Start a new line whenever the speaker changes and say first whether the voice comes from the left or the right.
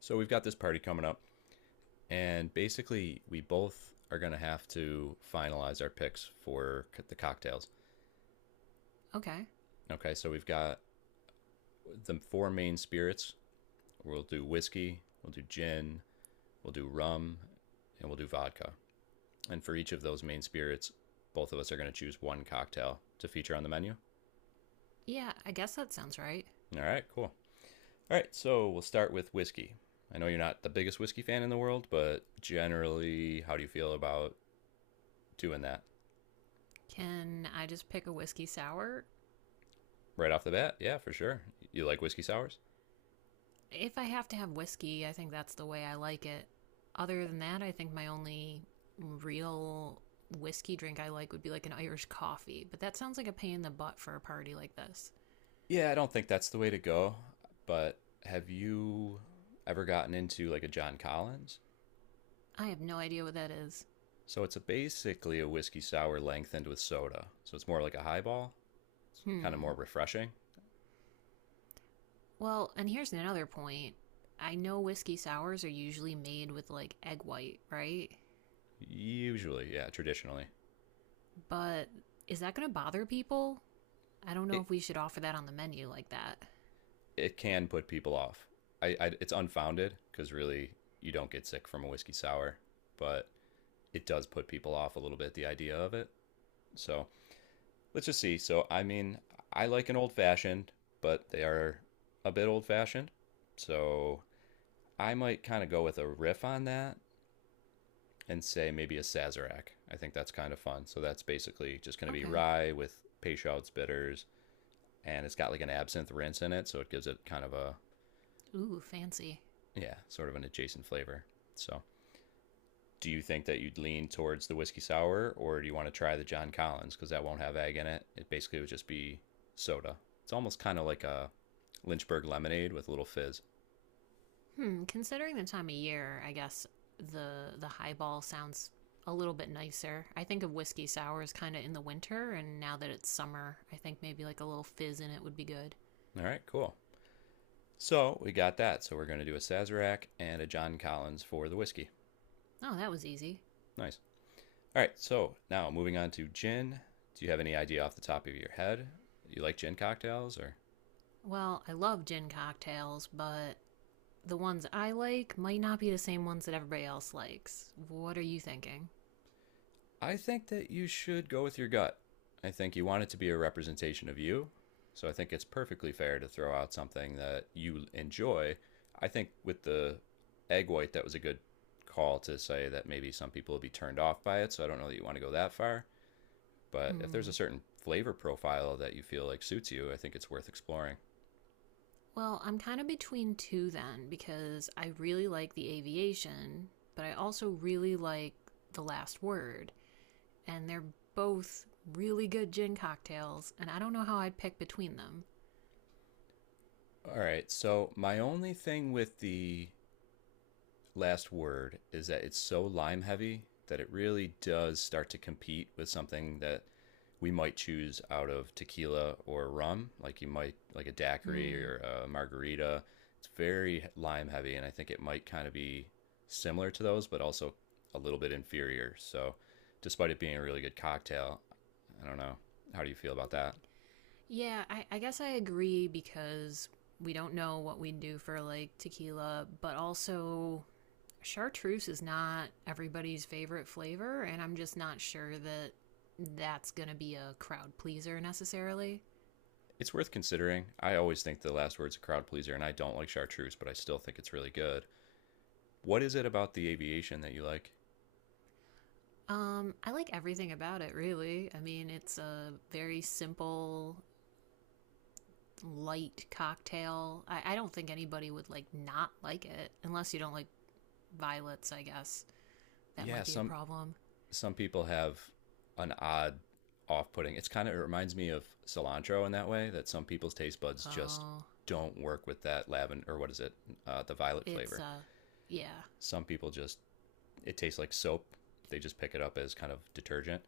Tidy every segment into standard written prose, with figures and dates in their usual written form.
left: So we've got this party coming up, and basically we both are going to have to finalize our picks for the cocktails.
right: Okay.
left: Okay, so we've got the four main spirits. We'll do whiskey, we'll do gin, we'll do rum, and we'll do vodka. And for each of those main spirits, both of us are going to choose one cocktail to feature on the menu.
right: Yeah, I guess that sounds right.
left: All right, cool. All right, so we'll start with whiskey. I know you're not the biggest whiskey fan in the world, but generally, how do you feel about doing that?
right: Can I just pick a whiskey sour?
left: Right off the bat. Yeah, for sure. You like whiskey sours?
right: If I have to have whiskey, I think that's the way I like it. Other than that, I think my only real whiskey drink I like would be like an Irish coffee, but that sounds like a pain in the butt for a party like this.
left: Yeah, I don't think that's the way to go. But have you ever gotten into like a John Collins?
right: I have no idea what that is.
left: So it's a basically a whiskey sour lengthened with soda. So it's more like a highball. It's kind of
right: Hmm.
left: more refreshing.
right: Well, and here's another point. I know whiskey sours are usually made with like egg white, right?
left: Usually, yeah, traditionally,
right: But is that going to bother people? I don't know
left: it
right: if we should offer that on the menu like that.
left: it can put people off. I it's unfounded because really you don't get sick from a whiskey sour, but it does put people off a little bit the idea of it. So let's just see. So, I mean, I like an old fashioned, but they are a bit old fashioned. So, I might kind of go with a riff on that and say maybe a Sazerac. I think that's kind of fun. So, that's basically just going to be
right: Okay.
left: rye with Peychaud's bitters, and it's got like an absinthe rinse in it. So, it gives it kind of a,
right: Ooh, fancy.
left: yeah, sort of an adjacent flavor. So, do you think that you'd lean towards the whiskey sour or do you want to try the John Collins because that won't have egg in it? It basically would just be soda. It's almost kind of like a Lynchburg lemonade with a little fizz.
right: Hmm. Considering the time of year, I guess the highball sounds a little bit nicer. I think of whiskey sours kind of in the winter, and now that it's summer, I think maybe like a little fizz in it would be good.
left: All right, cool. So we got that. So we're going to do a Sazerac and a John Collins for the whiskey.
right: Oh, that was easy.
left: Nice. All right, so now moving on to gin. Do you have any idea off the top of your head? You like gin cocktails or?
right: Well, I love gin cocktails, but the ones I like might not be the same ones that everybody else likes. What are you thinking?
left: I think that you should go with your gut. I think you want it to be a representation of you. So I think it's perfectly fair to throw out something that you enjoy. I think with the egg white, that was a good call to say that maybe some people will be turned off by it. So I don't know that you want to go that far. But if there's a
right: Hmm.
left: certain flavor profile that you feel like suits you, I think it's worth exploring.
right: Well, I'm kind of between two then because I really like the aviation, but I also really like the last word, and they're both really good gin cocktails, and I don't know how I'd pick between them.
left: All right. So my only thing with the last word is that it's so lime heavy that it really does start to compete with something that we might choose out of tequila or rum, like you might like a daiquiri
right: Hmm.
left: or a margarita. It's very lime heavy, and I think it might kind of be similar to those, but also a little bit inferior. So, despite it being a really good cocktail, I don't know. How do you feel about that?
right: Yeah, I guess I agree because we don't know what we'd do for like tequila, but also chartreuse is not everybody's favorite flavor, and I'm just not sure that that's gonna be a crowd pleaser necessarily.
left: It's worth considering. I always think The Last Word's a crowd pleaser, and I don't like Chartreuse, but I still think it's really good. What is it about the aviation that you like?
right: I like everything about it, really. I mean, it's a very simple, light cocktail. I don't think anybody would like not like it, unless you don't like violets. I guess that
left: Yeah,
right: might be a
left: some
right: problem.
left: some people have an odd off-putting. It's kind of it reminds me of cilantro in that way that some people's taste buds just
right: Oh,
left: don't work with that lavender or what is it, the violet
right: it's
left: flavor.
right: yeah,
left: Some people just it tastes like soap. They just pick it up as kind of detergent.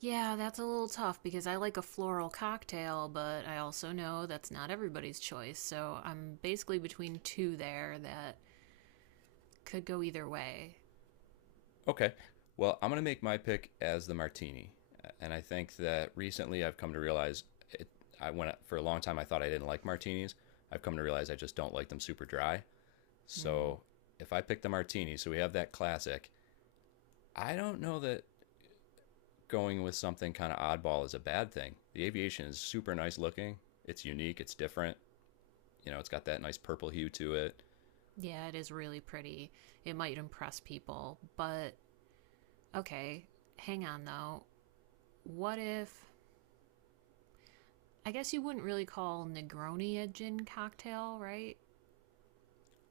right: yeah. That's a little tough because I like a floral cocktail, but I also know that's not everybody's choice. So I'm basically between two there that could go either way.
left: Okay. Well, I'm going to make my pick as the martini. And I think that recently I've come to realize it, I went for a long time I thought I didn't like martinis. I've come to realize I just don't like them super dry.
right: Mm.
left: So if I pick the martini, so we have that classic, I don't know that going with something kind of oddball is a bad thing. The aviation is super nice looking. It's unique, it's different. You know, it's got that nice purple hue to it.
right: Yeah, it is really pretty. It might impress people, but okay, hang on though. What if I guess you wouldn't really call Negroni a gin cocktail, right?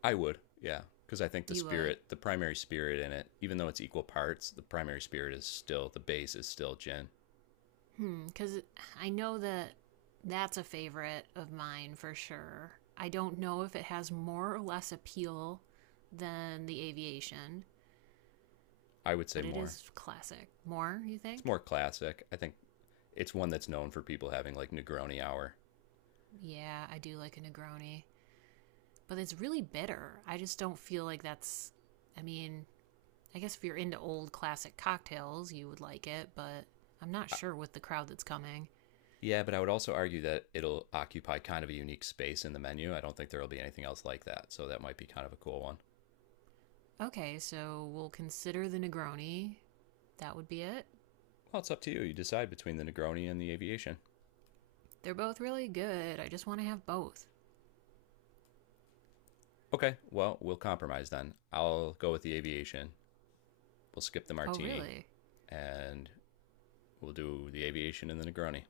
left: I would, yeah, because I think the
right: You would.
left: spirit, the primary spirit in it, even though it's equal parts, the primary spirit is still the base is still gin.
right: Hmm, cuz I know that that's a favorite of mine for sure. I don't know if it has more or less appeal than the aviation,
left: I would say
right: but it
left: more.
right: is classic. More, you
left: It's
right: think?
left: more classic. I think it's one that's known for people having like Negroni hour.
right: Yeah, I do like a Negroni, but it's really bitter. I just don't feel like that's I mean, I guess if you're into old classic cocktails, you would like it, but I'm not
left: I,
right: sure with the crowd that's coming.
left: yeah, but I would also argue that it'll occupy kind of a unique space in the menu. I don't think there will be anything else like that, so that might be kind of a cool one.
right: Okay, so we'll consider the Negroni. That would be it.
left: Well, it's up to you. You decide between the Negroni and the Aviation.
right: They're both really good. I just want to have both.
left: Okay, well, we'll compromise then. I'll go with the Aviation. We'll skip the
right: Oh,
left: martini
right: really?
left: and we'll do the aviation and the Negroni.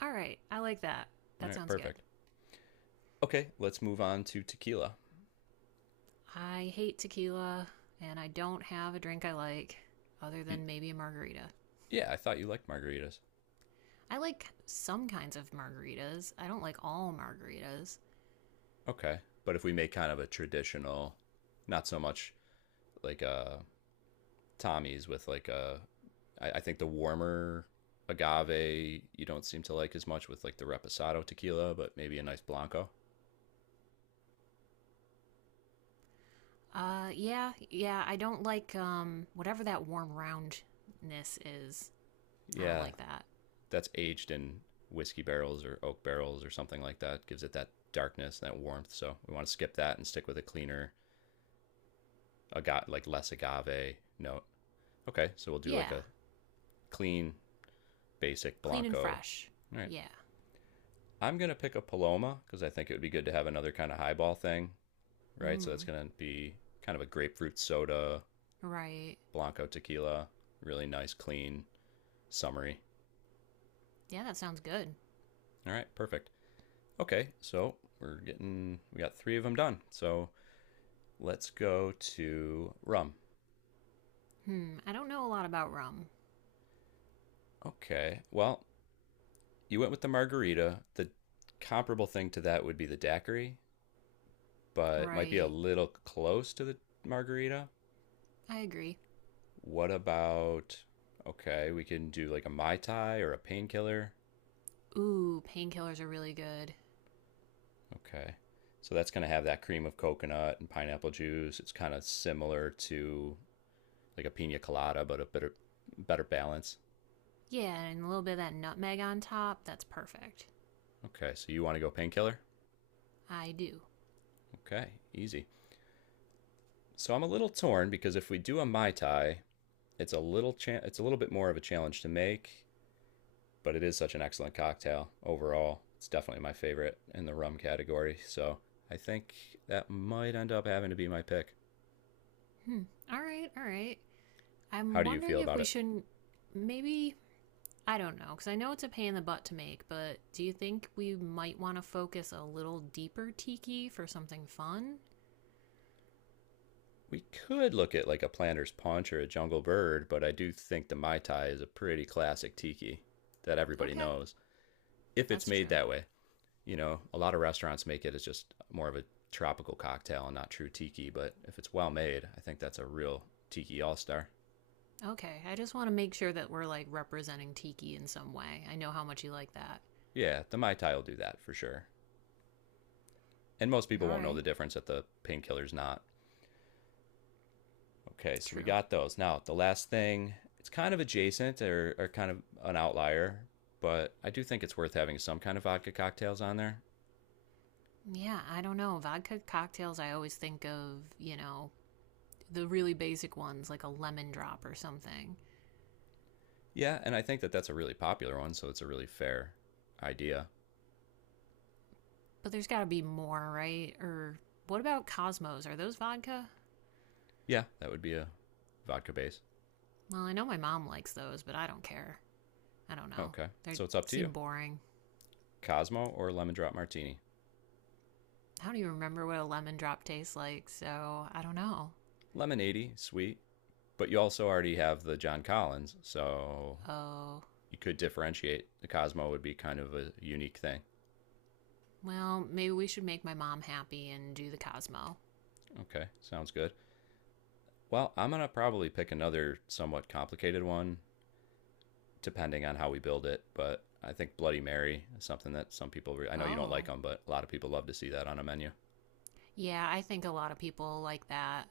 right: All right, I like that.
left: All
right: That
left: right,
right: sounds good.
left: perfect. Okay, let's move on to tequila.
right: I hate tequila, and I don't have a drink I like other
left: You,
right: than maybe a margarita.
left: yeah, I thought you liked margaritas.
right: I like some kinds of margaritas. I don't like all margaritas.
left: Okay, but if we make kind of a traditional, not so much like a Tommy's with like a, I think the warmer agave you don't seem to like as much with like the reposado tequila, but maybe a nice blanco.
right: Yeah, yeah. I don't like whatever that warm roundness is. I don't
left: Yeah,
right: like that.
left: that's aged in whiskey barrels or oak barrels or something like that. Gives it that darkness, and that warmth. So we want to skip that and stick with a cleaner agave, like less agave note. Okay, so we'll do like
right: Yeah,
left: a clean, basic
right: clean and
left: Blanco.
right: fresh.
left: All right,
right: Yeah.
left: I'm gonna pick a Paloma because I think it would be good to have another kind of highball thing, right? So that's
right: Mm.
left: gonna be kind of a grapefruit soda,
right: Right.
left: Blanco tequila, really nice, clean, summery.
right: Yeah, that sounds good.
left: All right, perfect. Okay, so we're getting we got three of them done. So let's go to rum.
right: Hmm. I don't know a lot about rum.
left: Okay, well you went with the margarita. The comparable thing to that would be the daiquiri, but might be a
right: Right.
left: little close to the margarita.
right: I agree.
left: What about, okay, we can do like a Mai Tai or a painkiller.
right: Ooh, painkillers are really good.
left: Okay. So that's going to have that cream of coconut and pineapple juice. It's kind of similar to like a pina colada, but a better, better balance.
right: Yeah, and a little bit of that nutmeg on top. That's perfect.
left: Okay. So you want to go painkiller?
right: I do.
left: Okay. Easy. So I'm a little torn because if we do a Mai Tai, it's it's a little bit more of a challenge to make but it is such an excellent cocktail overall. It's definitely my favorite in the rum category. So I think that might end up having to be my pick.
right: Hmm. All right. All right. I'm
left: How do you
right: wondering
left: feel
right: if
left: about
right: we
left: it?
right: shouldn't maybe I don't know, because I know it's a pain in the butt to make, but do you think we might want to focus a little deeper tiki for something fun?
left: We could look at like a planter's punch or a jungle bird, but I do think the Mai Tai is a pretty classic tiki that everybody
right: Okay,
left: knows if it's
right: that's
left: made
right: true.
left: that way. You know, a lot of restaurants make it as just more of a tropical cocktail and not true tiki, but if it's well made, I think that's a real tiki all star.
right: Okay, I just want to make sure that we're like representing tiki in some way. I know how much you like that.
left: Yeah, the Mai Tai will do that for sure. And most people
right: All
left: won't know the
right: right,
left: difference that the painkiller's not. Okay, so we
right: true.
left: got those. Now, the last thing, it's kind of adjacent or kind of an outlier, but I do think it's worth having some kind of vodka cocktails on there.
right: Yeah, I don't know. Vodka cocktails, I always think of, the really basic ones like a lemon drop or something.
left: Yeah, and I think that that's a really popular one, so it's a really fair idea.
right: But there's got to be more, right? Or what about Cosmos? Are those vodka?
left: Yeah, that would be a vodka base.
right: Well, I know my mom likes those, but I don't care. I don't know.
left: Okay,
right: They
left: so it's up to you,
right: seem boring.
left: Cosmo or lemon drop martini.
right: I don't even remember what a lemon drop tastes like, so I don't know.
left: Lemonade, sweet, but you also already have the John Collins, so
right: Oh,
left: you could differentiate. The Cosmo would be kind of a unique thing.
right: well, maybe we should make my mom happy and do the Cosmo.
left: Okay, sounds good. Well, I'm going to probably pick another somewhat complicated one, depending on how we build it. But I think Bloody Mary is something that I know you don't like
right: Oh,
left: them, but a lot of people love to see that on a menu.
right: yeah, I think a lot of people like that.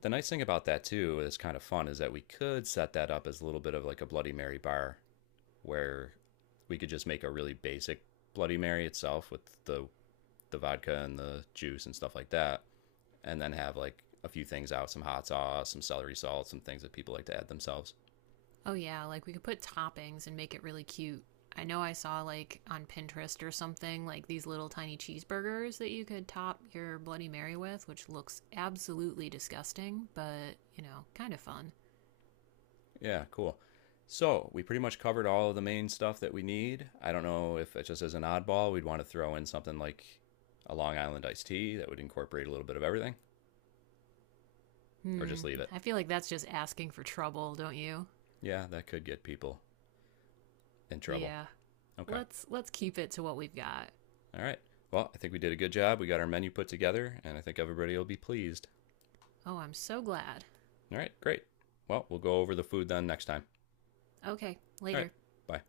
left: The nice thing about that, too, is kind of fun, is that we could set that up as a little bit of like a Bloody Mary bar where we could just make a really basic Bloody Mary itself with the vodka and the juice and stuff like that. And then have like a few things out some hot sauce, some celery salt, some things that people like to add themselves.
right: Oh, yeah, like we could put toppings and make it really cute. I know I saw like on Pinterest or something like these little tiny cheeseburgers that you could top your Bloody Mary with, which looks absolutely disgusting, but you know, kind of fun.
left: Yeah, cool. So we pretty much covered all of the main stuff that we need. I don't know if it just as an oddball, we'd want to throw in something like a Long Island iced tea that would incorporate a little bit of everything, or
right: Hmm.
left: just leave it.
right: I feel like that's just asking for trouble, don't you?
left: Yeah, that could get people in trouble.
right: Yeah.
left: Okay.
right: Let's keep it to what we've got.
left: All right. Well, I think we did a good job. We got our menu put together, and I think everybody will be pleased.
right: Oh, I'm so glad.
left: All right, great. Well, we'll go over the food then next time.
right: Okay,
left: All right,
right: later.
left: bye.